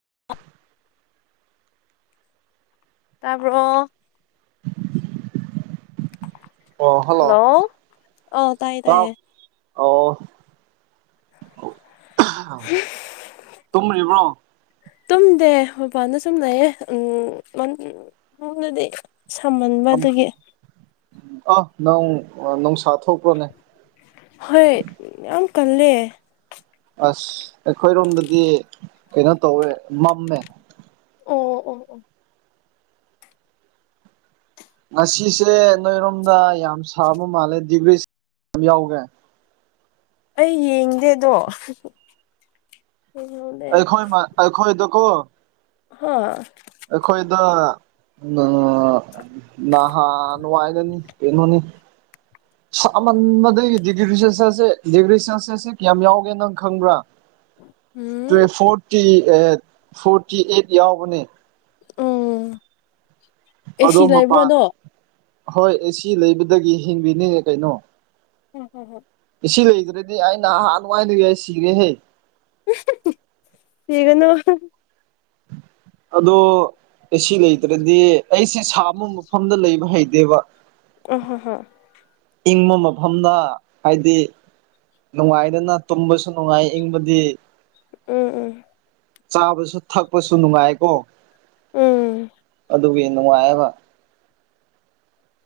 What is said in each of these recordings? [unintelligible] ꯇꯥꯔꯕ ꯑꯣ ꯍꯜꯂꯣ ꯑꯧ ꯇꯥꯏꯌꯦ ꯇꯥ ꯇꯥꯏꯌꯦ ꯑꯣ ꯇꯨꯝꯔꯤꯕ꯭ꯔꯣ ꯇꯨꯝꯗꯦ ꯕꯥꯅ ꯁꯨꯝꯅꯌꯦ ꯎꯝꯅꯗꯤ ꯁꯝꯍꯟꯕ ꯀꯝ ꯑꯗꯨꯒꯤ ꯑ ꯅꯧ ꯅꯧ ꯁꯥ ꯍꯣꯏ ꯌꯥꯝ ꯀꯜꯂꯦ ꯑꯁ ꯑꯩꯈꯣꯏꯔꯣꯝꯗꯗꯤ ꯀꯩꯅꯣ ꯇꯧꯋꯦ ꯃꯝꯃꯦ ꯑꯣ ꯑꯣ ꯑꯣ ꯉꯁꯤꯁꯦ ꯅꯣꯏꯔꯣꯝꯗ ꯌꯥꯝ ꯁꯥꯕ ꯃꯥꯜꯂꯦ ꯗꯤꯒ꯭ꯔꯤ ꯌꯥꯝ ꯌꯥꯎꯒꯦ ꯑꯩ ꯌꯦꯡꯗꯦꯗꯣ ꯌꯦꯡꯍꯧꯗꯦ ꯑꯩꯈꯣꯏꯣꯏ ꯃꯥ ꯑꯩꯈꯣꯏꯣꯏꯗꯀꯣ ꯍ ꯑꯩꯈꯣꯏꯗ ꯎ ꯎꯝ ꯅꯍꯥ ꯅꯅꯨꯡꯉꯥꯏꯗꯅꯤ ꯀꯩꯅꯣꯅꯤ ꯆꯃꯟꯕꯗꯒꯤ ꯗꯤꯒ꯭ꯔꯤ ꯁꯦꯜꯁꯤꯌꯁꯁꯦ ꯗꯤꯒ꯭ꯔꯤ ꯁꯦꯜꯁꯤꯌꯁꯁꯦ ꯀꯌꯥꯝ ꯌꯥꯎꯒꯦꯅ ꯅꯪ ꯈꯪꯕ꯭ꯔꯥ two um forty forty eight ꯌꯥꯎꯕꯅꯦ ꯎꯝ ꯑꯗꯣ ꯑꯦꯁꯤ ꯂꯩꯕ꯭ꯔꯣ ꯃꯄꯥꯟ ꯗꯣ [inaudible] ꯍꯣꯏ ꯑꯦ ꯁꯤ ꯂꯩꯕꯗꯒꯤ ꯍꯤꯡꯕꯤꯅꯤ ꯀꯩꯅꯣ ꯍꯝ ꯍꯝ ꯍ ꯁꯤ ꯂꯩꯗ꯭ꯔꯗꯤ ꯑꯩ ꯅꯍꯥꯟ ꯅꯨꯡꯉꯥꯏꯗ ꯑꯩ ꯁꯤꯔꯦꯍꯦ ꯊꯤꯒꯅꯣ ꯑꯗꯣ ꯑꯁꯤ ꯂꯩꯇ꯭ꯔꯗꯤ ꯑꯩꯁꯦ ꯁꯥ ꯑꯃ ꯃꯐꯝꯗ ꯂꯩꯕ ꯍꯩꯇꯦꯕ [unintelligible] ꯏꯪꯕ ꯃꯐꯝꯅ ꯍꯥꯏꯗꯤ ꯅꯨꯡꯉꯥꯏꯗꯅ ꯇꯨꯝꯕꯁꯨ ꯅꯨꯡꯉꯥꯏ ꯏꯪꯕꯗꯤ ꯎꯝ ꯎꯝ ꯆꯥꯕꯁꯨ ꯊꯛꯄꯁꯨ ꯅꯨꯡꯉꯥꯏꯀꯣ ꯎꯝ ꯅꯌꯥꯕ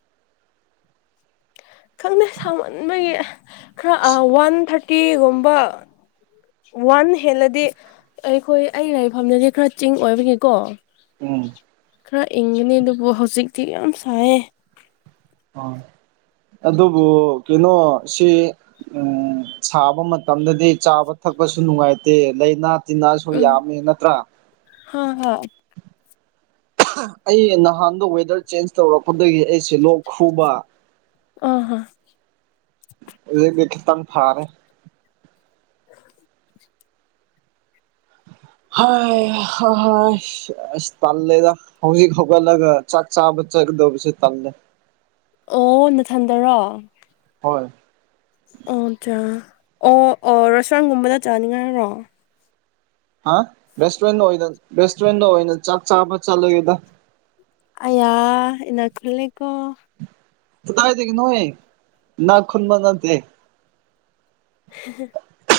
ꯈꯪꯅ ꯁꯥꯡꯃꯟꯕꯒꯤ ꯈꯔ ꯋꯥꯟ ꯊꯥꯔꯇꯤꯒꯨꯝꯕ ꯋꯥꯟ ꯍꯦꯜꯂꯗꯤ ꯑꯩꯈꯣꯏ ꯑꯩ ꯂꯩꯐꯝꯅꯤꯗꯤ ꯈꯔ ꯆꯤꯡ ꯑꯣꯏꯕꯅꯦꯀꯣ ꯎꯝ ꯈꯔ ꯏꯪꯒꯅꯤ ꯑꯗꯨꯕꯨ ꯍꯧꯖꯤꯛꯇꯤ ꯌꯥꯝ ꯁꯥꯏꯌꯦ ꯑ ꯑꯗꯨꯕꯨ ꯀꯩꯅꯣ ꯁꯤ ꯎ ꯁꯥꯕ ꯃꯇꯝꯗꯗꯤ ꯆꯥꯕ ꯊꯛ ꯅꯨꯡꯉꯥꯏꯇꯦ ꯂꯥꯏꯅꯥ ꯇꯤꯟꯅꯥꯁꯨ ꯎꯝ ꯌꯥꯝꯃꯦ ꯅꯠꯇ꯭ꯔꯥ ꯍꯥ ꯍꯥ ꯑꯩ ꯅꯍꯥꯟꯗ ꯋꯦꯗꯔ ꯆꯦꯟꯖ ꯇꯧꯔꯛꯄꯗꯒꯤ ꯑꯩꯁ ꯂꯣꯛ ꯈꯨꯨꯕ ꯑ ꯍꯣ ꯑꯗꯨꯇꯅ ꯐꯥꯔꯦ [inaudible] ꯍꯁ ꯇꯥꯜ ꯂꯩꯗ ꯍꯧꯖꯤꯛ ꯍꯧꯒꯂꯒ ꯆꯥꯛ ꯆꯥꯕ ꯆ ꯗꯣ ꯄꯁꯦ ꯇꯂꯦ ꯑꯣ ꯅꯊꯟꯗꯔꯣ ꯍꯣꯏ ꯑꯣ ꯑꯆꯥꯥ ꯑꯣ ꯑꯣ ꯔꯁꯟꯒꯨꯝꯕꯗ ꯆꯥꯅꯤꯡꯉꯥꯏꯔꯣ ꯍꯥ ꯔꯦꯁꯇꯨꯔꯦꯟ ꯑꯣꯏꯅ ꯔꯦꯁꯇꯨꯔꯦꯟꯗ ꯑꯣꯏꯅ ꯆꯥꯛ ꯆꯥꯕ ꯆꯂꯒꯦꯗ ꯑꯌꯥ ꯈꯜꯂꯦꯀꯣ ꯇꯥꯏ ꯀ ꯅꯦ ꯅꯥ ꯈꯨꯨꯟꯕ ꯅꯠꯇꯦ [inaudible]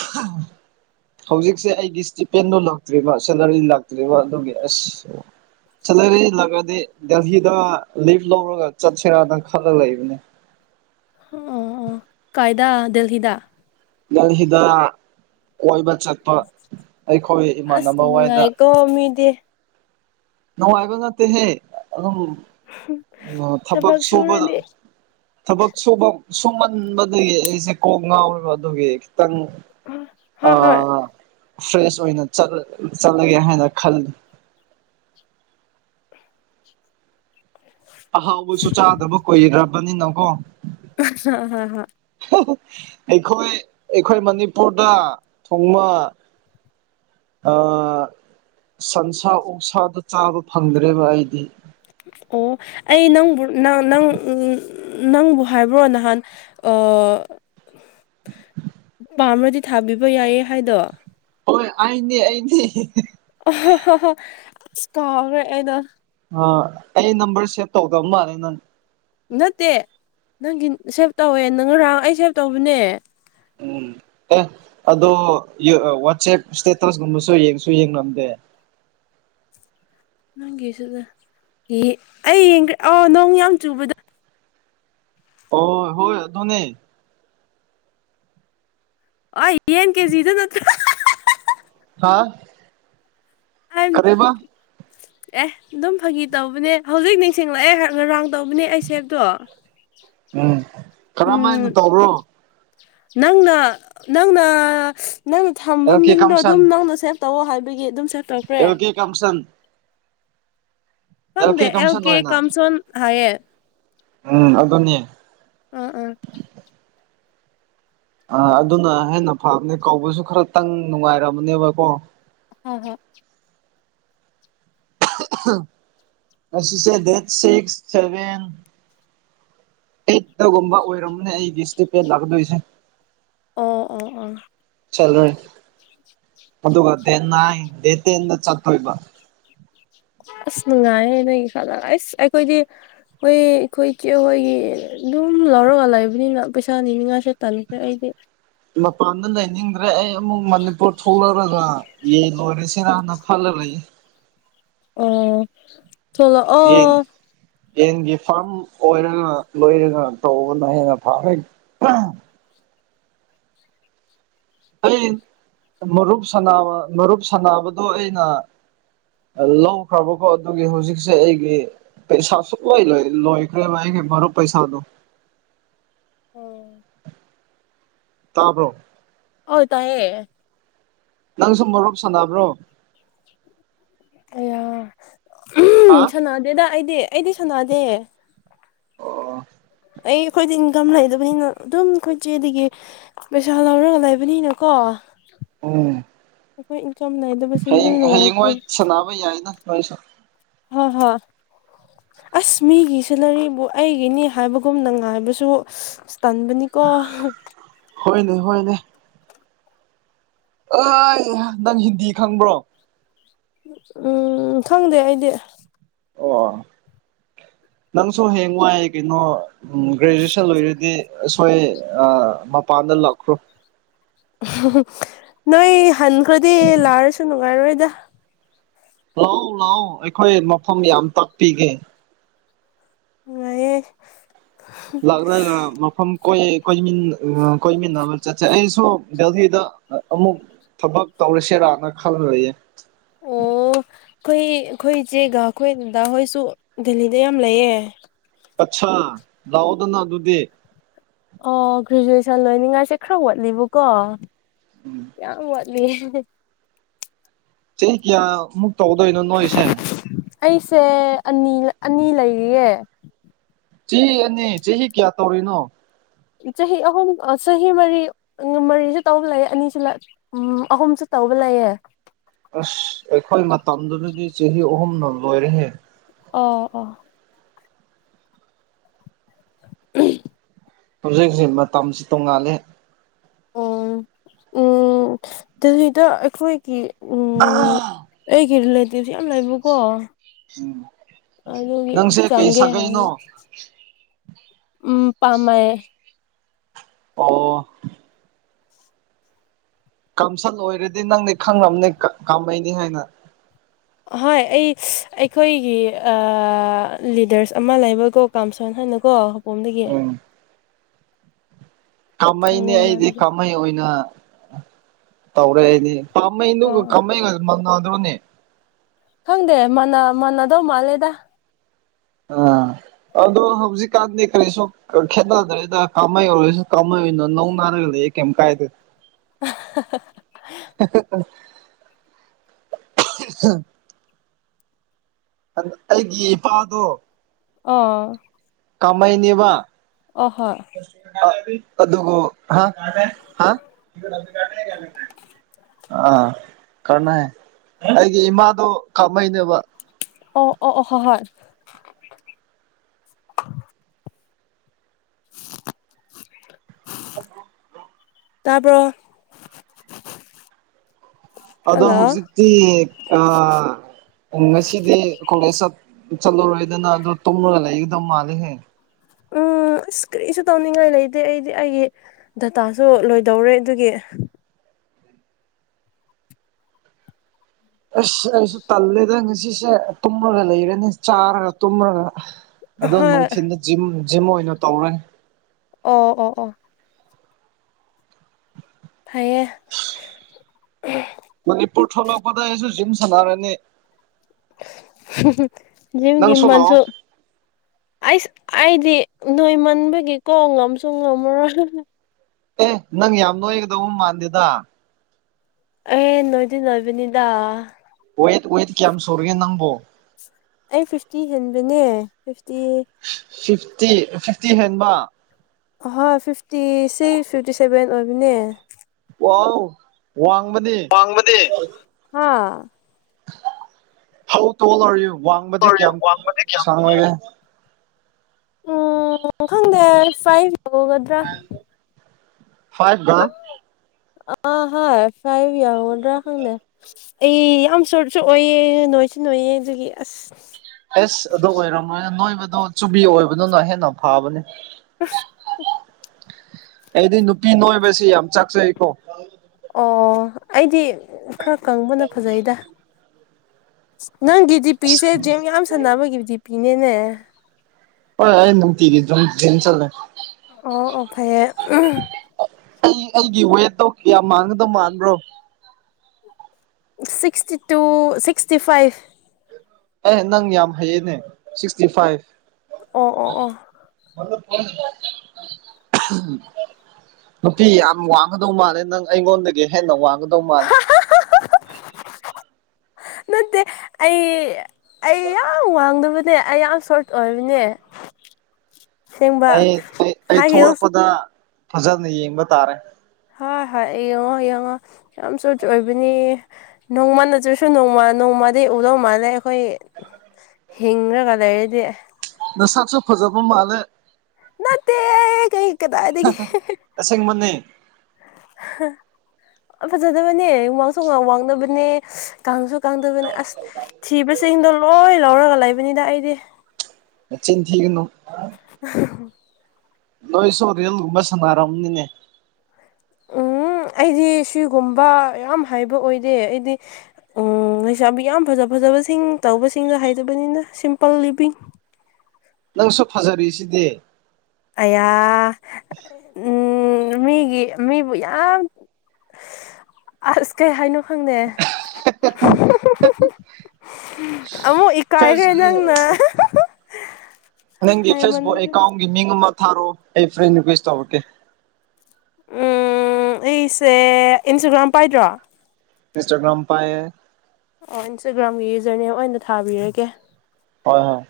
ꯍꯧꯖꯤꯛꯁꯦ ꯑꯩꯒꯤ ꯏꯁꯇꯤꯐꯦꯟꯗꯣ ꯂꯥꯛꯇ꯭ꯔꯤꯕ ꯁꯦꯂꯔꯤ ꯂꯥꯛꯇ꯭ꯔꯤꯕ ꯑꯗꯨꯒꯤ ꯑꯁ ꯆꯠꯂ ꯏꯜꯂꯒꯗꯤ ꯗꯦꯜꯍꯤꯗ ꯂꯤꯚ ꯂꯧꯔꯒ ꯆꯠꯁꯦꯔꯥꯅ ꯈꯜꯂꯒ ꯂꯩꯕꯅꯦ [unintelligible] ꯑꯣ ꯑꯣ ꯀꯥꯏꯗꯥ ꯗꯦꯦꯜꯍꯤꯗ ꯌꯥ ꯍꯗ ꯀꯣꯏꯕ ꯆꯠꯄ ꯑꯩꯈꯣꯏ ꯑꯁ ꯏꯃꯥꯟꯅꯕ ꯋꯥꯏꯗ ꯅꯨꯡꯉꯥꯏꯀꯣ ꯃꯤꯗꯤ ꯅ ꯍꯥꯏꯒ ꯅꯠꯇꯦ ꯍꯦ ꯑꯗꯨꯝ ꯊꯕꯛ ꯁꯨꯕꯗ ꯊꯕꯛ ꯁꯨꯕ ꯁꯨꯝꯃꯟꯕꯗꯒꯤ ꯑꯩꯁꯦ ꯀꯣꯛ ꯉꯥꯎꯔꯤꯕ ꯑꯗꯨꯒꯤ ꯇꯪ ꯍꯣꯏ ꯍꯣꯏ ꯑꯥ ꯐ꯭ꯔꯦꯁ ꯑꯣꯏꯅ ꯆꯠꯂꯒꯦ ꯍꯥꯏꯅ ꯈꯜꯂꯤ ꯑꯍꯥꯎꯕꯁꯨ ꯆꯥꯗꯕ ꯀꯨꯏꯈ꯭ꯔꯕꯅꯤꯅ ꯀꯣ ꯍ ꯍ ꯍ ꯑꯩꯈꯣꯏ ꯑꯩꯈꯣꯏ ꯃꯅꯤꯄꯨꯔꯗ ꯊꯣꯡꯃ ꯁꯟꯁꯥ ꯑꯣꯛꯁꯥꯗ ꯆꯥꯕ ꯐꯪꯗ꯭ꯔꯦꯕ ꯑꯩꯗꯤ ꯑꯣ ꯑꯩ ꯅꯪꯕꯨꯪ ꯅꯪ ꯅꯪꯕꯨ ꯍꯥꯏꯕ꯭ꯔꯣ ꯅꯍꯥꯟ ꯑ ꯎꯝ ꯄꯥꯝ꯭ꯔꯗꯤ ꯊꯥꯕꯤꯕ ꯌꯥꯏꯌꯦ ꯍꯥꯏꯗꯣ ꯍꯣꯏ ꯑꯩꯅꯤ ꯑꯩꯅꯦ ꯁ ꯀꯥꯎꯦ ꯑꯅ ꯑ ꯑꯩ ꯅꯝꯕꯔ ꯁꯦꯚ ꯇꯧꯗꯕ ꯃꯥꯜꯂꯦ ꯅꯪ ꯅꯠꯇꯦ ꯅꯪꯒꯤ ꯁꯦꯚ ꯇꯧꯋꯦ ꯅꯪ ꯉꯔꯥꯡ ꯑꯩ ꯁꯦꯚ ꯇꯧꯕꯅꯦ ꯎꯝ ꯑꯦ ꯑꯗꯣ ꯋꯥꯆꯦꯞ ꯏꯁꯇꯦꯇꯁꯒꯨꯝꯕꯁꯨ ꯌꯦꯡꯁꯨ ꯌꯦꯡꯉꯝꯗꯦ [unintelligible] ꯅꯪꯒꯤꯁꯤꯗ ꯑꯩ ꯌꯦꯡꯈ꯭ꯔꯦ ꯑꯣ ꯅꯣꯡ ꯌꯥꯝ ꯆꯨꯕꯗ ꯑꯣ ꯍ ꯣꯅꯦ ꯑ ꯌꯦꯟ ꯀꯦꯖꯤ ꯏ ꯅꯠꯇ ꯑꯥ ꯑꯦ ꯑꯗꯨꯝ ꯐꯥꯒꯤ ꯇꯧꯕꯅꯦ ꯍꯧꯖꯤꯛ ꯅꯤꯡꯁꯤꯡꯂꯛꯑꯦ ꯉꯔꯥꯡ ꯇꯧꯕꯅꯦ ꯑꯩ ꯁꯦꯛꯇꯣ ꯀꯔꯝ ꯍꯥꯏꯅ ꯇꯧꯕ꯭ꯔꯣ ꯅꯪꯅ ꯅꯪꯅ ꯅꯪꯅ ꯊꯝꯕ ꯑꯦꯜ ꯀꯦ ꯃꯤꯡꯗꯣ ꯑꯗꯨꯝ ꯅꯪꯅ ꯁꯦꯝꯦ ꯇꯧꯋꯑꯣ ꯍꯥꯏꯕꯒꯤ ꯑꯗꯨꯝ ꯁꯦꯞ ꯇꯧꯈ꯭ꯔꯦ ꯑꯦꯕ ꯀ ꯀꯝꯁꯟ ꯐꯪꯗꯦ ꯑꯦꯜ ꯀꯦ ꯀꯝꯁꯣꯟꯣꯟ ꯍꯌꯦꯦ ꯎꯝ ꯑꯗꯨꯗꯟꯅꯦ ꯎꯝ ꯎꯝ ꯑ ꯑꯗꯨꯅ ꯍꯦꯟꯅ ꯐꯕꯅꯦ ꯀꯧꯕꯁꯨ ꯈꯔꯇꯪ ꯅꯨꯡꯉꯥꯏꯔꯕꯅꯦꯕꯀꯣ ꯍ ꯍ ꯁꯦ ꯗꯦꯠ ꯁꯤꯛꯁ ꯁꯚꯦꯟ ꯍꯇꯒꯨꯝꯕ ꯑꯣꯏꯔꯝꯅꯦ ꯑꯩꯒꯤꯁꯇ ꯄꯦꯜꯂꯥꯛꯀꯗꯣꯏꯁꯦ ꯑꯣ ꯑꯣ ꯑꯣ ꯆꯂ ꯑꯗꯨꯒ ꯗꯦꯟꯟꯅ ꯗꯦ ꯇꯦꯟꯗ ꯆꯠꯇꯣꯏꯕ ꯑꯁ ꯅꯨꯡꯉꯥꯏ ꯅꯒꯤ ꯈꯜꯂ ꯑꯁ ꯑꯩꯈꯣꯏꯗꯤ ꯍꯣꯏ ꯑꯩꯈꯣꯏꯒꯤ ꯍꯣꯏꯒꯤ ꯑꯗꯨꯝ ꯂꯧꯔꯛꯑ ꯂꯩꯕꯅꯤꯅ ꯄꯩꯁꯥ ꯅꯤꯅꯤꯉꯥꯁꯦ ꯇꯟꯗ꯭ꯔꯦ ꯑꯩꯗꯤ ꯃꯄꯥꯟꯗ ꯂꯩꯅꯤꯡꯗ꯭ꯔꯦ ꯑꯩ ꯑꯃꯨꯛ ꯃꯅꯤꯄꯨꯔ ꯊꯣꯛꯂꯛ ꯌꯦ ꯂꯔꯁꯤꯅꯅ ꯐꯜ ꯂꯩ ꯑꯣ ꯆꯂꯣ ꯌꯦꯟ ꯑꯣ ꯌꯦꯟꯒꯤ ꯐꯥꯔꯝ ꯑꯣꯏꯔꯒ ꯂꯣꯏꯔꯒ ꯇꯧꯕꯅ ꯍꯦꯟꯅ ꯐꯔꯦ ꯑꯥ ꯑꯩ ꯃꯔꯨꯞ ꯁ ꯃꯔꯨꯞ ꯁꯅꯕꯗꯨꯣ ꯑꯩꯅ ꯂꯧꯈ꯭ꯔꯕꯀꯣ ꯑꯗꯨꯒꯤ ꯍꯧꯖꯤꯛꯁꯦ ꯑꯩꯒꯤ ꯄꯩꯁꯥ ꯁꯨ ꯀ ꯋꯥꯏ ꯂ ꯂꯣꯍꯤꯈ ꯃꯔꯔ ꯄꯩꯁꯥ ꯑꯗꯨ ꯇꯥꯕ꯭ꯔꯣ ꯍꯥꯎ ꯇ ꯍꯦ ꯅꯪ ꯁꯨꯝ ꯃꯔꯣꯔꯣꯛ ꯁꯥꯟꯅꯕ꯭ꯔꯣ ꯑꯌꯥ ꯍꯥ ꯎ ꯑꯣ ꯁꯥꯟꯅꯗꯦꯗ ꯑꯩꯗꯤ ꯑꯩꯗꯤ ꯁꯥꯟꯅꯗꯦ ꯑꯣ ꯑꯩ ꯑꯩꯈꯣꯏꯗꯤ ꯏꯟꯀꯝ ꯂꯩꯗꯕꯅꯤꯅ ꯑꯗꯨꯝ ꯑꯩꯈꯣꯏꯆꯦꯗꯒꯤ ꯄꯩꯁꯥ ꯂꯧꯔꯒ ꯂꯩꯕꯅꯤꯅꯀꯣ ꯎꯝ ꯏꯟꯀꯝ ꯂꯩꯗꯕꯁꯤꯡꯗꯤ ꯍꯌꯦꯡ ꯅꯨꯡꯉꯥꯏꯇꯦ ꯍꯌꯦꯡꯋꯥꯏ ꯁꯥꯟꯅꯕ ꯌꯥꯏꯅ ꯅꯣꯏꯁꯨ ꯍ ꯍ ꯑꯁ ꯃꯤꯒꯤ ꯁꯤꯅꯔꯤꯕꯨ ꯑꯩꯒꯤꯅꯤ ꯍꯥꯏꯕꯒꯨꯝꯅ ꯉꯥꯏꯕꯁꯨ ꯇꯥꯟꯕꯅꯤ ꯀꯣ ꯍꯣꯏꯅꯦ ꯍꯣꯏꯅꯦ ꯑꯩ ꯅꯪ ꯍꯤꯟꯗꯤ ꯈꯪꯕ꯭ꯔꯣ ꯎꯝ ꯈꯪꯗꯦ ꯑꯩꯗꯤ ꯑꯣ ꯅꯪꯁꯨ ꯍꯌꯦꯡ ꯋꯥꯏ ꯀꯩꯅꯣ ꯒ꯭ꯔꯦꯖꯨꯑꯦꯁꯟ ꯂꯣꯏꯔꯗꯤ ꯑꯁꯣꯏ ꯃꯄꯥꯟ ꯂꯈꯣ ꯅꯣꯏ ꯍꯟꯈ꯭ꯔꯗꯤ ꯂꯥꯛꯔꯁꯨ ꯅꯨꯡꯉꯥꯏꯔꯣꯏꯗ ꯂꯥꯛꯑꯣ ꯂꯥꯛꯑꯣ ꯑꯩꯈꯣꯏ ꯃꯐꯝ ꯌꯥꯝ ꯇꯥꯛꯄꯤꯒꯦ ꯑꯑꯌꯦ ꯂꯥꯛꯗ ꯃꯐꯝ ꯀꯣꯏ ꯣꯏ ꯀꯣꯏ ꯃꯤꯕ ꯆ ꯑꯩꯁꯨꯣꯊꯗ ꯑꯃꯨꯛ ꯊꯕꯛ ꯇꯧꯔꯁꯦꯔꯅ ꯈꯜꯂꯨꯔꯌꯦꯦ ꯑꯣ ꯑꯩꯈꯣꯏ ꯑꯩꯈꯣꯏꯁꯦꯒ ꯑꯩꯈꯣꯏꯗ ꯍꯣꯏꯁꯨ ꯗꯦꯜꯂꯤꯗ ꯌꯥꯝ ꯂꯩꯌꯦ ꯑꯆꯥꯥ ꯂꯑꯣꯗꯅ ꯑꯗꯨꯗꯨꯗꯤ ꯑꯣ ꯒ꯭ꯔꯦꯖꯨꯑꯦꯁꯟ ꯂꯣꯏꯅꯤꯡꯉꯥꯏꯁꯦ ꯈꯔ ꯋꯥꯠꯂꯤꯕꯀꯣ ꯌꯥꯝꯠꯂꯤ [unintelligible] ꯆꯩ ꯀꯌꯥ ꯑꯩꯁꯦ ꯑꯅꯤ ꯑꯅꯤ ꯂꯩꯔꯤꯌꯦ ꯆꯍꯤ ꯑꯅꯤ ꯆꯍꯤ ꯀꯌꯥ ꯇꯧꯔꯤꯅꯣ ꯆꯍꯤ ꯑꯍꯨꯝ ꯆꯍꯤ ꯃꯔꯤ ꯃꯔꯤꯁꯨ ꯇꯧꯕ ꯂꯩ ꯑꯅꯤꯁꯨ ꯎ ꯑꯍꯨꯝꯁꯨ ꯇꯧꯕ ꯂꯑꯦ ꯑꯁ ꯑꯩꯈꯣꯏ ꯃꯇꯝꯗꯨꯗꯗꯤ ꯆꯍꯤ ꯑꯍꯨꯝꯂꯣ ꯂꯣꯏꯔꯦꯍꯦ ꯑꯣ ꯑꯣ ꯍꯧꯖꯤꯛ ꯍꯧꯖꯤꯛ ꯃꯇꯝꯁꯤ ꯇꯣꯡꯉꯥꯂꯦ ꯎꯝ ꯎꯝ ꯑꯗꯨꯗ ꯑꯩꯈꯣꯏꯒꯤ ꯎꯝ ꯑꯩꯒꯤ ꯔꯤꯂꯦꯇꯤꯞꯁ ꯌꯥꯝ ꯂꯩꯕꯀꯣ ꯑꯗꯨꯗ ꯅꯪꯁꯦ ꯀꯩ ꯆꯥꯡꯒꯦ ꯍꯥꯏ ꯁꯥꯒꯩꯅꯣ ꯎꯝ ꯄꯥꯃꯃꯦ ꯑꯣ ꯀꯥꯝꯁꯜ ꯑꯣꯏꯔꯗꯤ ꯅꯪꯗꯤ ꯈꯪꯕꯅꯤ ꯀꯥꯝꯃꯩꯅꯤ ꯍꯥꯏꯅ ꯍꯣꯏ ꯑꯩ ꯑꯩꯈꯣꯏꯒꯤ ꯂꯤꯗꯔꯁ ꯑꯃ ꯂꯩꯕꯀꯣ ꯀꯥꯝꯁꯣꯟ ꯍꯥꯏꯅꯀꯣ ꯍꯄꯣꯝꯗꯒꯤ ꯀꯥꯃꯍꯩꯅꯤ ꯈꯪꯉꯦ ꯑꯩꯗꯤ ꯃꯥꯗꯒꯤ ꯀꯥꯍꯩ ꯑꯣꯏꯅ ꯇꯧꯔꯦ ꯑꯩꯗꯤ ꯀꯃ ꯑꯣ ꯑꯣ ꯀꯃ ꯃꯅꯗꯅꯦ ꯈꯪꯗꯦ ꯃꯅꯥ ꯃꯅꯗꯧ ꯃꯥꯜꯂꯦꯗ ꯑ ꯑꯗꯣ ꯍꯧꯖꯤꯛꯀꯥꯟꯗꯤ ꯀꯔꯤꯁꯨ ꯈꯦꯠꯅꯗ꯭ꯔꯦꯗ ꯀꯥꯍꯩ ꯑꯣꯏꯔꯁꯨ ꯀꯥꯃꯩ ꯑꯣꯏꯅꯣ ꯅꯧ ꯅꯥꯔ ꯂ ꯀꯝ ꯀꯥꯏꯗ ꯑ ꯑꯩꯒꯤ ꯏꯄꯥꯗꯣ ꯑ ꯀꯃꯥꯏꯅꯦꯕ ꯑꯗꯨꯒ ꯍꯥ ꯑꯥ ꯀꯅ ꯑꯩꯒꯤ ꯏꯃꯥꯗꯣ ꯀꯥꯞꯃꯩꯅꯦꯕ ꯑꯣ ꯑꯣ ꯑꯣ ꯍ ꯍꯣꯏ ꯇꯄ ꯑꯗꯣ ꯍꯧꯖꯤꯛꯇꯤ ꯑ ꯎ ꯉꯁꯤꯗꯤ ꯀꯣꯂꯦꯖ ꯆꯠꯂꯨꯔꯣꯏꯗꯅ ꯑꯗꯣ ꯇꯣꯡꯉꯒ ꯂꯩꯒꯗꯧ ꯃꯥꯜꯂꯦ ꯍꯌꯦ ꯎꯝ ꯑꯁ ꯀꯔꯤꯁꯨ ꯇꯧꯅꯤꯡꯉꯥꯏ ꯂꯩꯇꯦ ꯑꯩꯗꯤ ꯑꯩꯒꯤ ꯗꯇꯥꯁꯨ ꯂꯣꯏꯗꯧꯔꯦ ꯑꯗꯨꯒꯤ [inaudible] ꯑꯁ ꯑꯩꯁꯨ ꯇꯜꯂꯦꯗ ꯉꯁꯤꯁꯦ ꯇꯨꯝꯂꯒ ꯂꯩꯔꯅꯦ ꯆꯥꯔꯒ ꯇꯨꯝꯔꯒ ꯑꯗꯣ ꯍꯣꯏ ꯅꯨꯡꯊꯤꯜꯗ ꯖꯤꯝ ꯖꯤꯝ ꯑꯣꯏꯅ ꯇꯧꯔꯦ ꯑꯣ ꯑꯣ ꯑꯣ ꯐꯌꯦ ꯃꯅꯤꯄꯨꯔ ꯊꯣꯛꯂꯛꯄꯗ ꯑꯩꯁꯨ ꯖꯤꯝ ꯁꯥꯟꯅꯔꯅꯤ ꯖꯤꯤꯡꯒꯤ ꯅꯪꯁꯨ ꯂꯥꯛꯑꯣ ꯃꯁꯨꯁꯨ ꯑꯩꯁ ꯑꯩꯗꯤ ꯅꯣꯏꯃꯟꯕꯒꯤꯀꯣ ꯉꯝꯁꯨ ꯉꯝꯃꯔꯣꯏ ꯑꯦ ꯅꯪ ꯌꯥꯝ ꯅꯣꯏꯒꯗꯧꯕ ꯃꯥꯟꯗꯦꯗ ꯑꯦ ꯅꯣꯏꯗꯤ ꯅꯣꯏꯕꯅꯤꯗ ꯑꯣꯏꯌꯦꯠ ꯑꯣꯏꯠ ꯀ ꯁꯔꯒ ꯅꯪꯕꯣ ꯑꯩ ꯐꯤꯐꯇꯤ ꯍꯦꯟꯕꯅꯦ ꯐꯤꯐꯇꯤ ꯐꯤꯐꯇꯤ ꯐꯤꯐꯇꯤ ꯍꯦꯟꯕ ꯑꯍꯣꯏ ꯐꯤꯐꯇꯤꯁꯦ ꯐꯤꯐꯇꯤ ꯁꯦꯚꯦꯟ ꯑꯣꯏꯕꯅꯦ ꯑ ꯋꯥ ꯋꯥꯡꯃꯗꯤ ꯍꯧꯥꯎ ꯇꯣꯂꯔꯨ ꯋꯥꯡꯕꯗꯤ ꯁꯣꯔꯤ ꯀꯌꯥꯝ ꯋꯥꯡꯕꯗꯤ ꯀꯌꯥꯝ ꯁꯥꯡꯉꯣꯏꯒꯦ ꯎꯝ ꯈꯪꯗꯦ ꯐꯥꯏ ꯂꯧꯒꯗ꯭ꯔꯥ ꯐꯥꯏꯚ ꯑ ꯍꯥꯥ ꯐꯥꯏꯕꯤ ꯌꯥ ꯍ ꯈꯪꯗꯦ ꯑꯩ ꯌꯥꯝ ꯁꯣꯔꯁꯨ ꯑꯣꯏꯌꯦ ꯅꯣꯏꯁꯨ ꯅꯣꯏꯌꯦ ꯑꯗꯨꯒꯤ ꯑꯁ ꯑꯦꯁ ꯑꯗꯨ ꯑꯣꯏꯔꯝꯃꯣꯏꯅ ꯅꯣꯏꯕꯗꯣ ꯆꯨꯕꯤ ꯑꯣꯏꯕꯗꯨꯅ ꯍꯦꯟꯅ ꯐꯕꯅꯦ ꯑꯩꯗꯤ ꯅꯨꯄꯤ ꯅꯣꯏꯕꯁꯤ ꯌꯥꯝ ꯆꯥꯛꯆꯩꯀꯣ ꯑꯣ ꯑꯩꯗꯤ ꯈꯔ ꯀꯪꯕꯅ ꯐꯖꯩꯗ ꯅꯪꯒꯤ ꯑꯁ ꯖꯤꯄꯤꯁꯦ ꯖꯦꯝ ꯌꯥꯝ ꯁꯥꯟꯅꯕꯒꯤ ꯖꯤꯄꯤꯅꯦꯅꯦ ꯍ ꯅꯅꯨꯡ ꯆꯜꯂꯦ ꯑꯣ ꯑꯣ ꯐꯦ ꯑꯩ ꯑꯩꯒꯤ ꯋꯦꯠꯇꯣ ꯀꯌꯥꯝ ꯃꯥꯡꯒꯗꯕ ꯃꯥꯟꯕ꯭ꯔꯣ ꯁꯤꯛꯁꯇꯤ ꯇꯨ ꯁꯤꯛꯁꯇꯤ ꯐꯥꯏꯚ ꯑꯦ ꯅꯪ ꯌꯥꯝ ꯍꯩꯌꯦꯅꯦ ꯁꯤꯛꯁꯇꯤ ꯐꯥꯏꯚ ꯑꯣ ꯑꯣ ꯑꯣ [inaudible] ꯅꯨꯄꯤꯤ ꯌꯥꯝ ꯋꯥꯡꯒꯗꯧ ꯃꯥꯜꯂꯦ ꯅꯪ ꯑꯩꯉꯣꯟꯗꯒꯤ ꯍꯦꯟꯅ ꯋꯥꯡꯒꯗꯧ ꯃꯥꯜꯂꯦ ꯍ ꯅꯠꯇꯦ ꯑꯩ ꯑꯩ ꯌꯥꯝ ꯋꯥꯡꯗꯕ ꯅ ꯑꯩ ꯌꯥꯝ ꯁꯣꯔꯠ ꯑꯣꯏꯕꯅꯦ ꯑꯁꯦꯡꯕ ꯑꯩ ꯑꯩ ꯍꯥꯏ ꯍꯤꯜꯁ ꯊꯣꯛꯂꯛꯄꯗ ꯐꯖꯅ ꯌꯦꯡꯕ ꯇꯥꯔꯦ ꯍꫭꯏ ꯍꫭꯏ ꯌꯦꯡꯉꯣ ꯌꯦꯡꯉꯣ ꯌꯥꯝ [unintelligible] ꯑꯣꯏꯕꯅꯤ ꯅꯣꯡꯃ ꯅꯠꯇ꯭ꯔꯁꯨ ꯅꯣꯡꯃꯥ ꯅꯣꯡꯃꯗꯤ ꯎꯗꯧ ꯃꯥꯜꯂꯦ ꯑꯩꯈꯣꯏ ꯍꯤꯡꯔꯒ ꯂꯩꯔꯗꯤ ꯅꯁꯥꯛꯁꯨ ꯐꯖꯥꯕ ꯃꯥꯂꯦ ꯅꯠꯇꯦꯍꯦ ꯀꯩ ꯀꯗꯥꯏꯗꯒꯤ ꯑꯁꯦꯡꯕꯅꯦ ꯍꯥ ꯐꯖꯗꯕꯅꯦ ꯋꯥꯡꯁꯨ ꯋꯥ ꯋꯥꯡꯗꯕꯅꯦ ꯀꯥꯡꯁꯨ ꯀꯪꯗꯕꯅꯤ ꯑꯁ ꯊꯤꯕꯁꯤꯡꯗꯣ ꯂꯣꯏ ꯂꯧꯔꯒ ꯂꯩꯕꯅꯤꯗ ꯑꯩꯗꯤ ꯅꯆꯤꯟꯊꯤꯒꯅꯨ [inaudible] ꯅꫭꯏꯁꯨ ꯔꯦꯡ ꯒꯨꯝꯕ ꯁꯥꯟꯅꯥ ꯔꯝꯅꯤꯅꯦ ꯎꯝ [inaudible] ꯑꯩꯗꯤ ꯁꯤꯒꯨꯝꯕ ꯌꯥꯝ ꯍꯩꯕ ꯑꯣꯏꯗꯦ ꯑꯩꯗꯤ ꯎꯝ ꯂꯩꯁꯥꯕꯤ ꯌꯥꯝ ꯐꯖ ꯐꯖꯕ ꯁꯤꯡ ꯇꯧꯕꯁꯤꯅ ꯍꯥꯏꯗꯨꯅꯤꯅ ꯁꯤꯝꯄꯜ ꯂꯤꯚꯡ ꯅꯪꯁꯨ ꯐꯖꯔꯤ ꯁꯤꯗꯤ ꯌꯥ [inaudible] ꯃꯤꯒꯤ ꯃꯤꯕꯨ ꯌꯥꯝ ꯑꯁ ꯀꯩ ꯍꯥꯏꯅꯣ ꯐꯪꯅꯦ ꯑꯃꯨꯛ ꯏꯀꯥꯏꯔꯦ ꯐꯦꯁ ꯅꯪꯅ ꯅꯪꯒꯤ ꯐꯦꯁꯕꯨꯛ ꯍꯥꯏꯃꯟꯕꯁꯦ ꯑꯦꯀꯥꯎꯟꯒꯤ ꯃꯤꯡ ꯃꯛ ꯊꯥꯔꯣ ꯑꯩ ꯐ꯭ꯔꯦꯟ ꯔꯤꯀ꯭ꯋꯦꯁ ꯇꯧꯔꯛꯀꯦ ꯎꯝ ꯑꯩꯁꯦ ꯏꯟꯁꯇꯒ꯭ꯔꯥꯝ ꯄꯥꯏꯗ꯭ꯔꯣ ꯏꯟꯁꯇꯒ꯭ꯔꯝ ꯄꯥꯏꯌꯦ ꯑꯣ ꯏꯟꯁꯇꯥꯒ꯭ꯔꯥꯝꯒꯤ ꯌꯨꯖꯔ ꯅꯦꯝ ꯑꯣꯏꯅ ꯊꯥꯕꯤꯔꯒꯦ ꯍꯣꯏ ꯍꯣꯏ